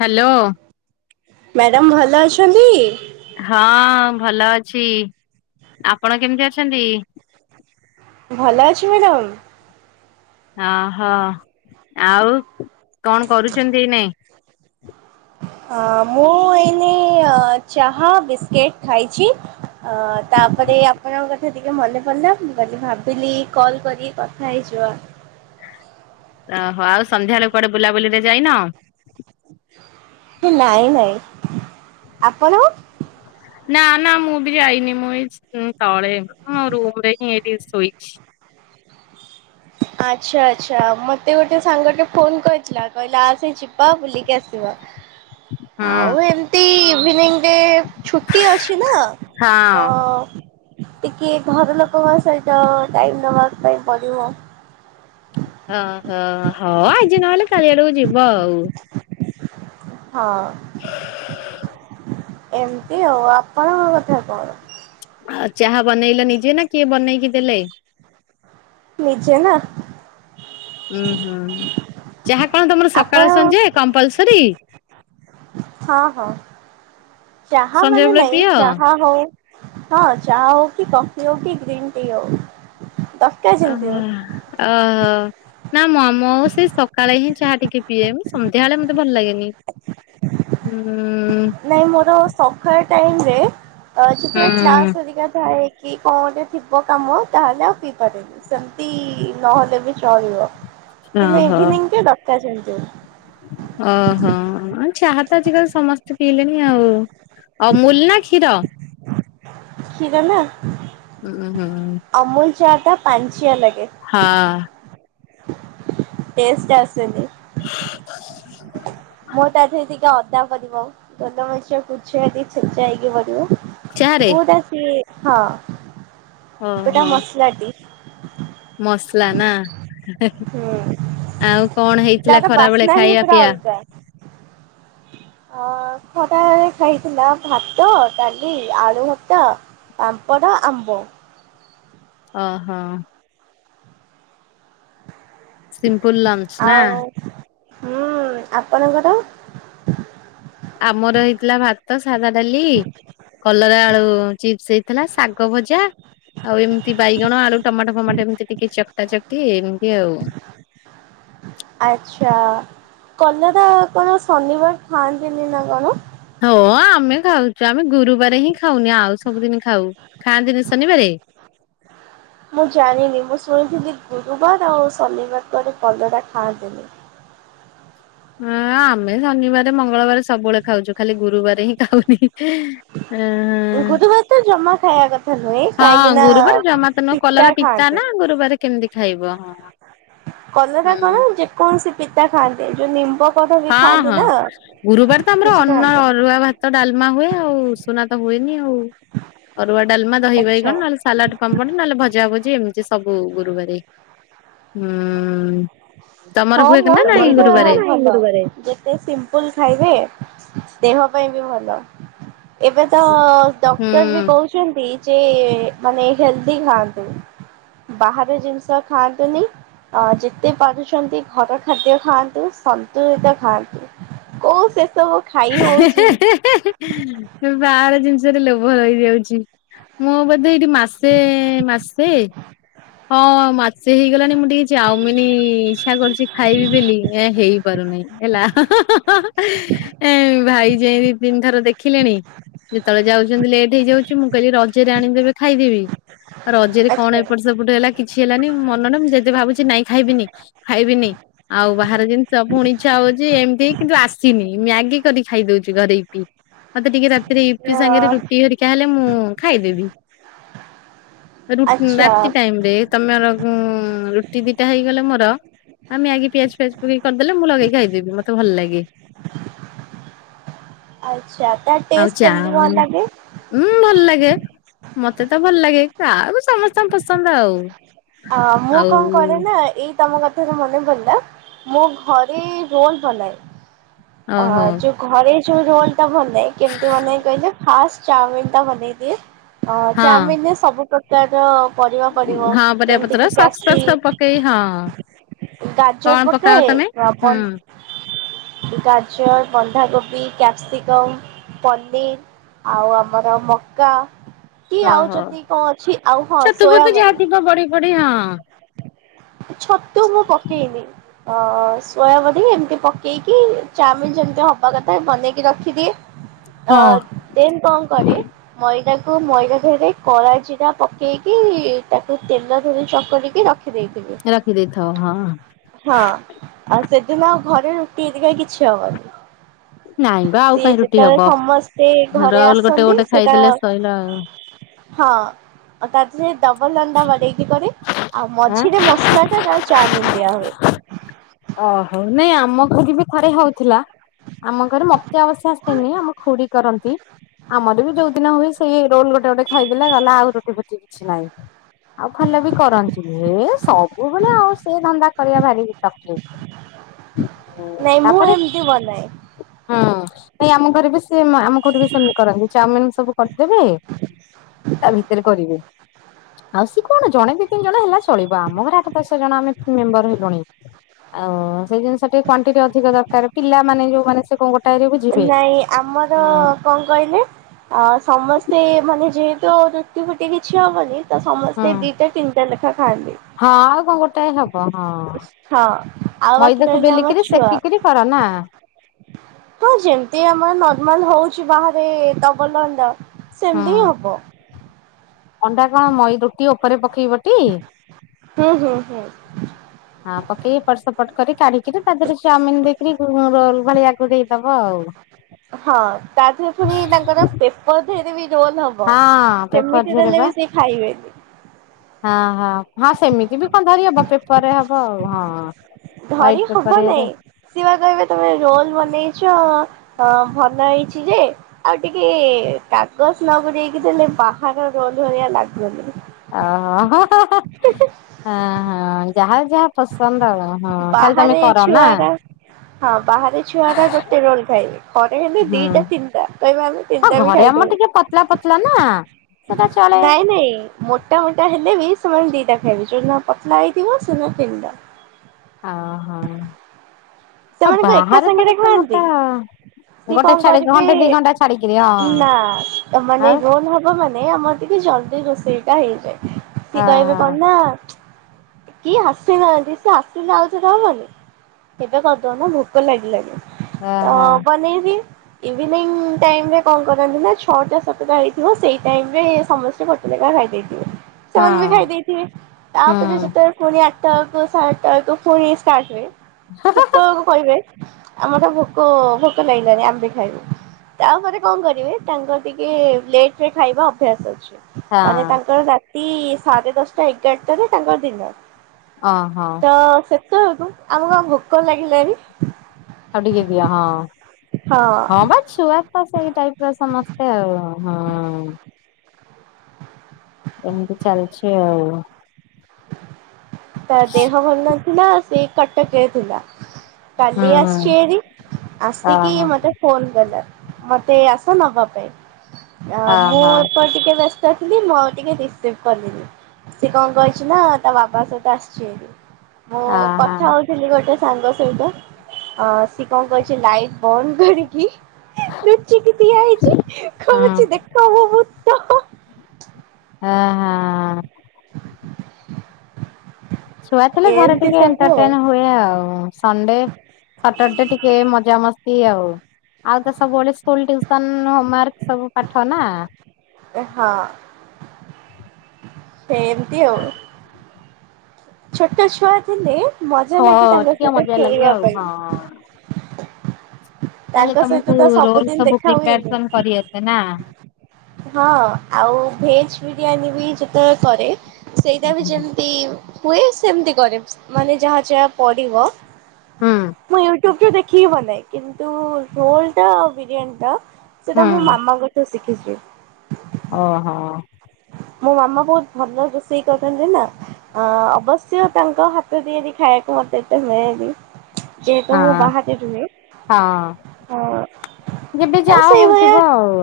Hello. Madam ଭଲ ଅଛନ୍ତି? ହଁ ଭଲ ଅଛି ଆପଣ କେମିତି ଅଛନ୍ତି? ଭଲ ଅଛି ମ୍ୟାଡ଼ାମ। ଅହୋ ଆଉ କଣ କରୁଚନ୍ତି ଏ ମୁଁ ଏଇନି ଚାହା ବିସ୍କି ଖାଇଚି। ଅ ତାପରେ ଆପଣ ଟିକେ ମନେ ପଡ଼ିଲା ମୁଁ ଭାବିଲି କଲ୍ କରି କଥା ହେଇଯିବା। ଓହୋ ଆଉ ସନ୍ଧ୍ୟା ବେଳ କୁଆଡେ ବୁଲାବୁଲିରେ ଯାଇନ? ନାଇଁ ନାଇଁ, ଆପଣ? ନା ନା ମୁଁ ବି ଯାଇନି, ମୁଁ ତଳେ ରୁମ ରେ [unintelligible] ଶୋଇଇଛି। ହ ଆଚ୍ଛା ଆଚ୍ଛା ମତେ ଗୋଟେ ସାଙ୍ଗ ଟେ ଫୋନ କରିଥିଲା କହିଲା ଆ ସେ ଯିବା ବୁଲିକି ଆସିବା। ହଁ। ଆଉ ଏମିତି ଗ ଛୁଟି ଅଛି ନା ହଁ ତ ଟିକେ ଘର ଲୋକଙ୍କ ସହିତ ଟାଇମ ନବା ପାଇଁ ପଡିବ। ଓହୋ ହୋଉ ଆଜି ନହେଲେ କାଲି ଆଡକୁ ଯିବ ଆଉ। ହଁ। ଏମିତି ଆଉ ଆପଣଙ୍କ କଥା କଣ? ଆଉ ଚାହା ବନେଇଲା ନିଯେ ନା କିଏ ବନେଇକି ଦେଲେ। ନିଯେ ନା। ଉୁଁ ହୁଁ ଚାହା କଣ ତମର ସକାଳ ଆପଣ ସଞ୍ଯା କମ୍ପଲସରୀ? ହଁ ହଁ ଚାହା ମାନେ ସଞ୍ଜବେଳେ ନାହିଁ ପିଅ? ଚାହା କୁ ହଁ ଚାହା ହୋଉ କଫି ହୋଉ କି ଗ୍ରୀନ୍ ଟି ହୋଉ। ଓ ଓ ନା ମମୋ ଆଉ ସେ ସକାଳେ ହିଁ ଚାହା ଟିକେ ପିଏ ସନ୍ଧ୍ୟାବେଳେ ମତେ ଭଲ ଲାଗେନି। ହୁଁ। ନାଇଁ ମୋର ସକାଳ ଟାଇମରେ ଯେତେବେଳେ ହୁଁ କ୍ଲାସ୍ ହାରିକା ଥାଏ। କି କଣ ଗଟେ ଥିବ କାମ ତାହଲେ ଆଉ ପିଇପାରେନି ସେମିତି ନହେଲେ ବି ଚଳିବ। କିନ୍ତୁ ଓହୋ। ଇଭିନିଂ ଦରକାର [unintelligible] ଓହୋ ଚାହା ତ ଆଜିକାଲି ସମସ୍ତ ପିଇଲେଣି ଆଉ ଆଉ ଅମୁଲ ନା କ୍ଷୀର? [unintelligible] ନା ହୁଁ ହୁଁ। ଟ ପାଞ୍ଚଆ ଲାଗେ, ହଁ ଟେଷ୍ଟ୍ ଆସେନି। ମୁଁ ତାଦେହେ ଟିକେ ଅଧି [unintelligible] ପଡ଼ିବ ବୋଲମରିଚ ଛେଚା ହେଇକି ପଡ଼ିବ ଚାହାରେ ପୁରା ସେ ହଁ ଓହୋ ଏଟା ମସଲାଟି ମସଲା ନା ହୁଁ ଆଉ କଣ ହେଇଥିଲା ତାର ଖରାବେଳେ ବାସ୍ନା ହିଁ ଖାଇବା? ପୁରା ପିଇବା? ଅଲଗା। ଅ ଖଟା ଖାଇଥିଲ ଭାତ, ଡାଲି, ଆଳୁ ଭର୍ତା ପାମ୍ପଡ଼, ଆମ୍ବ। ଅ ହଁ। ସିମ୍ପୁଲ ଲଞ୍ଚ ନା? ଆଉ ହୁଁ ଆପଣଙ୍କର? ଆମର ହେଇଥିଲା ଭାତ, ସାଧା ଡାଲି କଲରା ଆଳୁ ଚିପ୍ସ ହେଇଥିଲା ଶାଗ ଭଜା ଆଉ ଏମତି ବାଇଗଣ ଆଳୁ ଟମାଟୋ ଫମାଟୋ ଏମିତି ଟିକେ ଚକଟା ଚକଟି ଏମିତି ଆଉ। ଆଚ୍ଛା। କଲରା କଣ ଶନିବାର ଖାଆନ୍ତିନି ନା କଣ? ହଁ ଆମେ ଖାଉ ଚୁ। ଆମେ ଗୁରୁବାରେ ହିଁ ଖାଉନି ଆଉ ସବୁଦିନ ଖାଉ। ଖାଆନ୍ତିନି ଶନିବାରେ? ମୁଁ ଜାଣିନି ମୁଁ ଶୁଣିଥିଲି ଗୁରୁବାର ଆଉ ଶନିବାର ପରି କଲରା ଖାଆନ୍ତିନି। ହଁ ଆମେ ଶନିବାରେ ମଙ୍ଗଳବାରେ ସବୁବେଳେ ଖାଉଛୁ। ଖାଲି ଗୁରୁବାରେ ହିଁ ଖାଉନି। ହଁ ହଁ। ଗୁରୁବାର ତ ଜମା ଖାଇବା କଥା ନୁହେଁ କାହିଁକି ହଁ ନା ଗୁରୁବାର ଜମା ତ ନୁହଁ, କଲରା ପିତା ନା ଗୁରୁବାର କେମତି ଖାଇବୁ? ହଁ ହଁ। କଲରା କଣ ଯେକୌଣସି ପିତା ଖାଆନ୍ତିନି। ଯୋଉ ନିମ୍ବ କଢ ବି ହଁ ଖାଆନ୍ତି ହଁ ନା ଗୁରୁବାର ତ ଆମର କିଛି ଅର୍ଣ୍ଣ ଖାଆନ୍ତିନି ଅରୁଆ ଭାତ, ଡାଲି ଲମା ହୁଏ ଆଉ ସୁନା ତ ହୁଏନି ଆଉ। ଅରୁଆ ଡ଼ା ଡାଲମା, ଦହି ବାଇଗଣ ଆଚ୍ଛା ନହେଲେ ସାଲାଡ, ପାମ୍ପଡ ନହେଲେ ଭଜା ଭଜି ଏମିତି ସବୁ ଗୁରୁବାରେ ହୁଁ। ତମର ହଁ ହୁଏ କି ମ ନା ନାଇଁ ସେଇଟା ଗୁରୁବାରେ? ଭଲ ଯେତେ ସିମ୍ପୁଲ୍ ଖାଇବେ, ଦେହ ପାଇଁ ବି ଭଲ। ଏବେ ତ ହୁଁ ଡକ୍ଟର ବି କହୁଛନ୍ତି ଯେ ମାନେ ହେଲ୍ଦି ଖାଆନ୍ତୁ। ବାହାର ଜିନିଷ ଖାଆନ୍ତୁନି ଅ ଯେତେ ପାରୁଛନ୍ତି ଘର ଖାଦ୍ୟ ଖାଆନ୍ତୁ, ସନ୍ତୁଳିତ ଖାଆନ୍ତୁ। ଓ ସେ ସବୁ ଖାଇ ହେ ହେ ହଉଛି ହେ ହେ ହେ ହେ ବାହାର ଜିନିଷ ଷରେ ଲୋଭ ରହିଯାଉଛି। ମୁଁ ବୋଧେ ଏଇଠି ମାସେ ମାସେ ହଁ ମାସେ ହେଇଗଲାଣି ମୁଁ ଟିକେ ଚାଉମିନି ଇଚ୍ଛା କରୁଛି ଖାଇବି ବେଲି ଏ ହେଇପାରୁ ନେଇଁ ହେଲା। ଏ ଭାଇ ଯାଇ ଦି ତିନି ଥର ଦେଖିଲେଣି ଯେତେବେଳେ ଯାଉଛନ୍ତି ଲେଟ୍ ହେଇଯାଉଛି, ମୁଁ କହିଲି ରଜରେ ଆଣିଦେବେ ଖାଇଦେବି, ଆଉ ରଜରେ କଣ ଆଚ୍ଛା ଏପଟ ସେ ଟ କିଛି ହେଲାନି, ମନ ନୁହଁ ମୁଁ ଯଦି ଭାବୁଛି ନାଇଁ ଖାଇବିନି, ଖାଇବିନି ଆଉ ବାହାର ଜିନିଷ ପୁଣି ଇଚ୍ଛା ହଉଛି ଏମିତି କିନ୍ତୁ ଆସିନି। ମ୍ୟାଗି କରିି ଖାଇଦଉଛି ଘରେ ଇପି। ମତେ ଟିକେ ରାତିରେ ଇ ପି ଅ ସାଙ୍ଗରେ ରୁଟି ହେରିକା ହେଲେ ମୁଁ ଖାଇଦେବି। ରୁଟି ରା ଆଚ୍ଛା ରାତି ଟାଇମ୍ ରେ ତମର ରୁଟି ଦିଟା ହେଇଗଲେ ମୋର ଆମେ ଆଗେ ପିଆଜ ଫିଆଜ ପକେଇ କରିଦେଲେ, ମୁଁ ଲଗେଇକି ଖାଇଦେବି ମତେ ଭଲ ଲାଗେ। ଆଚ୍ଛା ତା ଆଉ ଟେଷ୍ଟ ଚା କେମିତି କଣ ହୁଏନି? ଲାଗେ? ଉଁ ଭଲ ଲାଗେ, ମତେ ତ ଭଲ ଲାଗେ କାହାକୁ ସମସ୍ତଙ୍କ ପସନ୍ଦ ଆଉ। ଅ ମୁଁ ଆଉ କଣ କରେ ନା ଏଇ ତମ କଥାରୁ ମନେ ପଡିଲା ମୁଁ ଘରେ ରୋଲ ବନାଏ। ଅ ଓହୋ ଯୋଉ ଘରେ ଯୋଉ ରୋଲଟା ବନାଏ, କେମତି ବନାଏ କହିଲେ? ଫାଷ୍ଟ ଚାଉମିିନ ଟା ବନେଇଦିଏ। ଅ ହଁ। ଚାଉମିିନରେ ସବୁ ପ୍ରକାରର ପରିବା ପଡ଼ିବ, ହଁ ପରିବା ଯେମତି ପତ୍ର କି ସକ୍ସ ଫକ୍ସ ସବୁ ପକେଇ ହଁ କ୍ୟାପ୍ସି ଗାଜର କଣ ପକାଅ ପକାଏ ତମେ? ହୁଁ ଗାଜର, ବନ୍ଧାକୋବି ବି କ୍ୟାପ୍ସିକମ୍, ପନିର୍ ଆଉ ଆମର ମକା କି ଆଉ ଓହୋ ଯେତିକି କଣ ଅଛି? ଆଉ ହଁ ଛତୁ ଫତୁ ସୋୟା ଯାହା ବଡ଼ି ଥିବ ବଢି ଫଡି ହଁ। ଛତୁ ମୁଁ ପକେଇନି। ଅ ସୋୟା ବଡ଼ି ଏମତି ପକେଇକି, ଚାଉମିନ ଯେମତି ହବା କଥା ବନେଇକି ରଖିଦିଏ ଅ ହଁ। ଦେନ୍ କଣ କରେ ମଇଦାକୁ ତାକୁ ମଇଦା ରେ କଳା ଜିରା ପକେଇକି ତାକୁ ତେଲ ଧରି ଚକଟିକି ରଖିଦେଇଥିଲି। ରଖି ଦେଇଥାଉ ହଁ। ହଁ ଆଉ ସେଦିନ ଆଉ ଘରେ ରୁଟି ଏରିକା କିଛି ନାଇଁ ହବନି। ବା ଆଉ ସିଏ କାହିଁ ରୁଟି ଯେତେବେଳେ ହବ ସମସ୍ତେ ଘରେ ରୋଲ ଗୋଟେ ଆସନ୍ତି ଗୋଟେ ସେ ଟା ଖାଇଦେଲେ ସଇଲା ଆଉ। ହଁ ତାରେ ଡବଲ ଅଣ୍ଡା ବନେଇକି କରି ଆଉ ଆଁ ମଝିରେ ମସ ମାସଲ ତାପରେ ଚୋଉମି ଦିଆ ହୁଏ। ପୁରୀ ବି ଥରେ ହଉଥିଲା ଆମ ଘର ମତେ ଆବଶ୍ୟ ଆସେନି ଆମ ଖୁଡି କରନ୍ତି। ଆମର ବି ଯୋଉ ଦିନ ହୁଏ ସେଇ ରୋଲ ଗୋଟେ ଗୋଟେ ଖାଇଦେଲେ ଗହିଲଲା ଆଉ ରୁଟି ଫଟି କିଛି ନାହିଁ। ଆଉ ଭଲ ବି କରନ୍ତିନି ଏ ସବୁବେଳେ ଆଉ ସେ ଧନ୍ଦା କରିବା ବାହାରି ନାଇଁ ମୁଁ ତାପରେ ଏମିତି ବନାଏ ହୁଁ। ନାଇଁ ଆମ ଘରେ ବି ସେ ଆମ ଘଠ ବି ସେମିତି କରନ୍ତି ଚାଉମିନ ସବୁ କରିଦେବେ ତା ଭିତରେ କରିବେ। ଆଉ ସି କଣ ଜଣେ ଦି ତିନି ଜଣ ହେଲା ଚଳିବା ଆମ ଘରେ ଆଠ ଦଶ ଜଣ ଆମେ ମେମ୍ବର ହେଲୁଣି ଆ ସେଇ ଜିନିଷ ଟିକେ କ୍ଵଣ୍ଟିଟି ଅଧିକ ଦରକାର ପିଲାମାନୋନେ ଯୋଉ ମାନେ ସେ କଣ ଗୋଟେ ନାଇଁ ଆମର କଣ କହିଲେ ଅ ସମସ୍ତେ ମାନେ ଯେ ତ ରୁଟି ଫୁଟି କିଛି ହବନି ତ ହଁ ସମସ୍ତେ ଦିଟା ତିନିଟା ଲେଖା ଖାଆନ୍ତି। ଟ ହବ ହଁ ହଁ ଆଉ ବାକି ମଇଦାକୁ ରହିଲା ଆମ ବେଲିକିରି ଛୁଆ ସେଖିକିରି କର ନା। ହଁ ଯେମତି ଆମର ନର୍ମାଲ ହଉଛି ବାହାରେ ଦବଲଣ୍ଡା ହଁ ସେମିତି ହବ। ଅଣ୍ଡା କଣ ମଇ ରୁଟି ଉପରେ ପ ପକେଇ ବଟି ହୁଁ ହୁଁ ହୁଁ ଆଉ ପକେଇ ଏପଟ ସପଟ କରି କାଢ଼ିକିରି ତା ଦେହରେ ଚାଉମିନ ଦେଇକରି ରୋଲ ଭଳି ଗୁରେଇ ଦବ ଆଉ। ହଁ ତା ଦେହରେ ପୁଣି ତାଙ୍କର ପେପର ଧରେ ବି ଜୋନ ହବ ହଁ ପେପର ସେମିତି ଝିରେ ବା। ଦେଲେ ବି ସେ ଖାଇବେନି। ହଁ ହଁ ହଁ ସେମିତି ବି କଣ ଧରି ହବ ପେପରରେ ହବ ଆଉ ହଁ। ଧରି ହ୍ୱାଇଟ ପେପର ହବ ନାଇଁ ଇଏରେ ସିବା କହିବେ ତମେ ରୋଲ ବନେଇଛ ହ ଭଲ ହେଇଛି ଯେ ଆଉ ଟିକେ କାଗଜ ନଗୁରେକି ଦେଥିଲେ ବାହାର ର ଭଳିଆ ଲାଗୁନି। ଓହୋ ହ ହଁ ଯାହାର ଯାହା ପସନ୍ଦ ଆଉ। ହଁ ତାହେଲେ ତମେ ବାହାରେ କର ଛୁଆ ନା? ଟା ହଁ ବାହାରେ ଛୁଆ ଟା ଗୋତେ ରୋଲ ଖାଇବେ। ଘରେ ହେୁ ଦିଟା ହୁଁ ତିନିଟା କହିବା ଆମେ ହଁ ତିନିଟା ବି ଘରେ ଆମର ଟିକେ ପତଲା ଖାଇଦବୁ। ପତଲା ନା ସେଟା ଚଳେ। ନାଇଁ ନାଇଁ ମୋଟା ମୋଟା ହେଲେ ବି ଦିଟା ଫେରଛୁ ନା ପତଲା ଆଇଥିବ ସେ ଦିନ ତିନିଟା। ହ ହଁ। ସେମାନଙ୍କୁ ଏକା ସାଙ୍ଗରେ ଖୁଆନ୍ତି। ସେ ଗୋଟେ କଣ ଛାଡି କରିବି ଘଣ୍ଟେ ଦି ଘଣ୍ଟା ଛାଡିକିରି ହଁ ନା ମାନେ ଆଉ ରୋଲ ହବ ମାନେ ଆମର ଟିକେ ଜଲଦି ରୋଷେଇଟା ହେଇଯାଏ ସି କହିବେ ଓହୋ କଣ ନା କି ଆସିନାହାନ୍ତି ସେ ଆସିଲେ ଆଉ ଥରେ ହବନି। ଏବେ କରିଦଉନୁ ଭୋକ ଲାଗିଲାଣିି ତ ଓହୋ ବନେଇବି ଇଭିନିଂ ଟାଇମରେ କଣ କରନ୍ତି ନା ଛଅଟା ସାତଟା ହେଇଥିବ ସେଇ ଟାଇମ୍ ସମସ୍ତେ ଗୋଟେ ଜାଗା ଖାଇ ଦେଇେଇଥିବେ ହଁ ସେମାନେ ବି ଖାଇଦେଇଥିବେ ହୁଁ ତାପରେ ଯେତେବେଳେ ପୁଣି ସାତ କ ସାତଟା କ ପୁଣି ଷ୍ଟାର୍ଟ ହୁଏ। ସେ ତେବେଳକୁ କହିବେ ଆମର ତ ଭୋକ ଭୋକ ଲାଗିଲାନି ଅମେବି ଖାଇବୁ। ତାପରେ କଣ କରିବି ତାଙ୍କର ଟିକେ ଲେଟ ରେ ଖାଇବା ଅଭ୍ୟାସ ଅଛି। ମାନେ ହଁ ତାଙ୍କର ରାତି ସାଢେ ଦଶଟା ଏଗାରଟାରେ ତାଙ୍କର ଡିନର। ହ ହଁ। ୁ ଆମକୁ କଣ ଭୋକ ଲାଗିଲାଣି ଆଉ ଟିକେ ଦିଅ ହଁ। ହଁ ବା ଛୁଆ ତ ସେଇ ଟାଇପ ର ସମସ୍ତେ ଆଉ ହଁ। ଏନ୍ତ ଚାଲିଛି ଆଉ। ତା ଦେହ ଭଲ ନଥିଲା, ସେ କଟକରେ ଥିଲା। କାଲି ହୁଁ ଆସିଛି ଏରି, ଆସିକି ଅହ ମତେ ଫୋନ କଲା। ମତେ ଆସ ନବା ପାଇଁ, ମୁଁ ଅହ ଏପ ଟିକେ ବ୍ୟସ୍ତ ଥିଲି, ମୁଁ ଆଉ ଟିକେ ରିସିଭ୍ କଲିିନି, ସେ କଣ କ ନା ତା ବାବା ସହିତ ଆସିଛି, ଏଠି ମୁଁ ଅହ କଥା ହଉଥିଲି ଗୋଟେ ସାଙ୍ଗ ଅ ସି କଣ କଛି ଲାଇଟ୍ ବନ୍ଦ କରିକି ଲୁଚିକି ଠିଆ ହେଇଛି, ହୁଁ କହୁଛି ଦେଖ ମୁଁ ଭୁତ। ହଁ, ହଁ। [unintelligible] ଛୁଆ ଥିଲେ, ଘରେ ଏମିତି ଟିକେ ସବୁ ଆଉ ଏଣ୍ଟରଟେନ ହୁଏ ଆଉ ସଣ୍ଡେ ସଟର ଡେ ଟିକେ ମଜାମସ୍ତି ଆଉ ଆଉ ତ ସବୁବେଳେ ସ୍କୁଲ ଟୁସନ ହୋମୱାର୍କ ସବୁ ପାଠ ନା ହଁ ସେ ଏମତି ଆଉ ଛୋଟ ଛୁଆ ଥିଲେ ମଜା ଲାଗେ ହଁ ତାଙ୍କ ଟିକେ ସହିତ ମଜା ଲାଗେ ଖେଳିବା ଆଉ ହଁ। ପାଇଁ ତାହଲେ ତାଙ୍କ ସହିତ ତମକୁ ତ ରୋଲ ସବୁଦିନ ସବୁ ଦେଖା ହୁଏନି। ପ୍ରିପାରେସନ କରିଆସେ ନା ହଁ, ଆଉ ଭେଜ ବିରିୟାନୀ ବି ଯେତେବେଳେ କରେ ସେଇଟା ବି ଯେମିତି ହୁଏ, ସେମିତି କରେ ମାନେ ଯାହା ଯାହା ପଡିବ ହୁଁ ମୁଁ ୟୁଟୁବ ରେ ଦେଖିକି ବନାଏ, କିନ୍ତୁ ରୋଲ ଟା, ବିରିୟାନୀ ଟା ହୁଁ ସେଟା ମୁଁ ମାମା କଥା ଶିଖିଛି। ଓ ହୋ ମୋ ମାମା ବହୁତ ଭଲ ରୋଷେଇ କରୁଛନ୍ତି ନା, ଅବଶ୍ୟ ତାଙ୍କ ହାତ ତିଆରି ଖାଇବାକୁ ମତ ହବି ଯେହେତୁ ହଁ ମୁଁ ବାହାତି ତମେ ହଁ ହ [unintelligible] ଯେବେ, ଯାହା ହଉଥିବ ଆଉ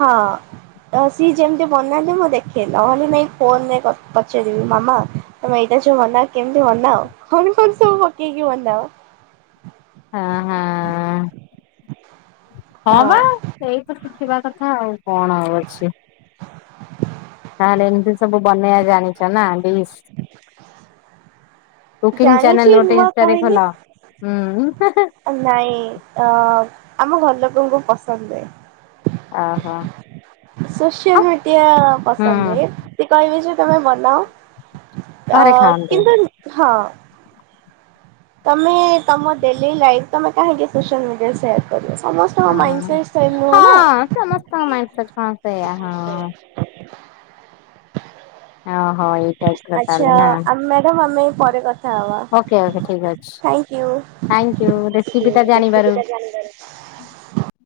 ହଁ ସିଏ ଯେମିତି ବନାନ୍ତି, ମୁଁ ଦେଖେ ହେଲେ ନହେଲେ ନାଇଁ ଫୋନ ରେ ପଚେଇଦେବି ମାମା ତମେ ଏଇ ମନା କେମିତି ମନା ଆଉ କଣ କଣ ସବୁ ପକେଇକି ମନାଅ? ହଁ, ହଁ। ହଁ, ବା ସେଇ ତ ଶିଖିବା କଥା ଆଉ କଣ ଆଉ ଅଛି ତାହେଲେ, ଏମିତି ସବୁ ବନେଇବା ଜାଣିଛ ନା ଡିସ୍ କୁକିଂ ଚ୍ୟାନେଲ ଜାଣିଛି ଗୋଟେ ନୂଆ ଇନଷ୍ଟାରେ କହିଲି। ଖୋଲ। ହୁଁ ନାଇଁ, ଅ ଆମ ଘର ଲୋକଙ୍କୁ ପସନ୍ଦ। ଓହୋ ସୋସିଆଲ ମିଡିଆ ହୁଁ ପସନ୍ଦ ନୁହଁ, କହିବେ ଯେ ତମେ ବନାଅ ଘରେ ଖାଆନ୍ତୁ କିନ୍ତୁ ହଁ ତମେ ତମ ଡେଲି ଲାଇଫ, ତମେ କାହିଁକି ସୋସିଆଲ ମିଡିଆରେ ସେୟାର କର ହଁ, ହଁ, ସମସ୍ତଙ୍କ ମାଇଟ କଣ ସେଇୟଆ ହଁ ହ ହଁ ଆଛା, ମ୍ୟାଡାମ ଆମେ ପରେ କଥା ହ ଓକେ ଓକେ ଠିକ ଅଛି। ଥ୍ୟାଙ୍କ ୟୁ ରେସିପି ଟା ଜାଣିବାରୁ। ଥାଙ୍କୟୁ [unintelligible]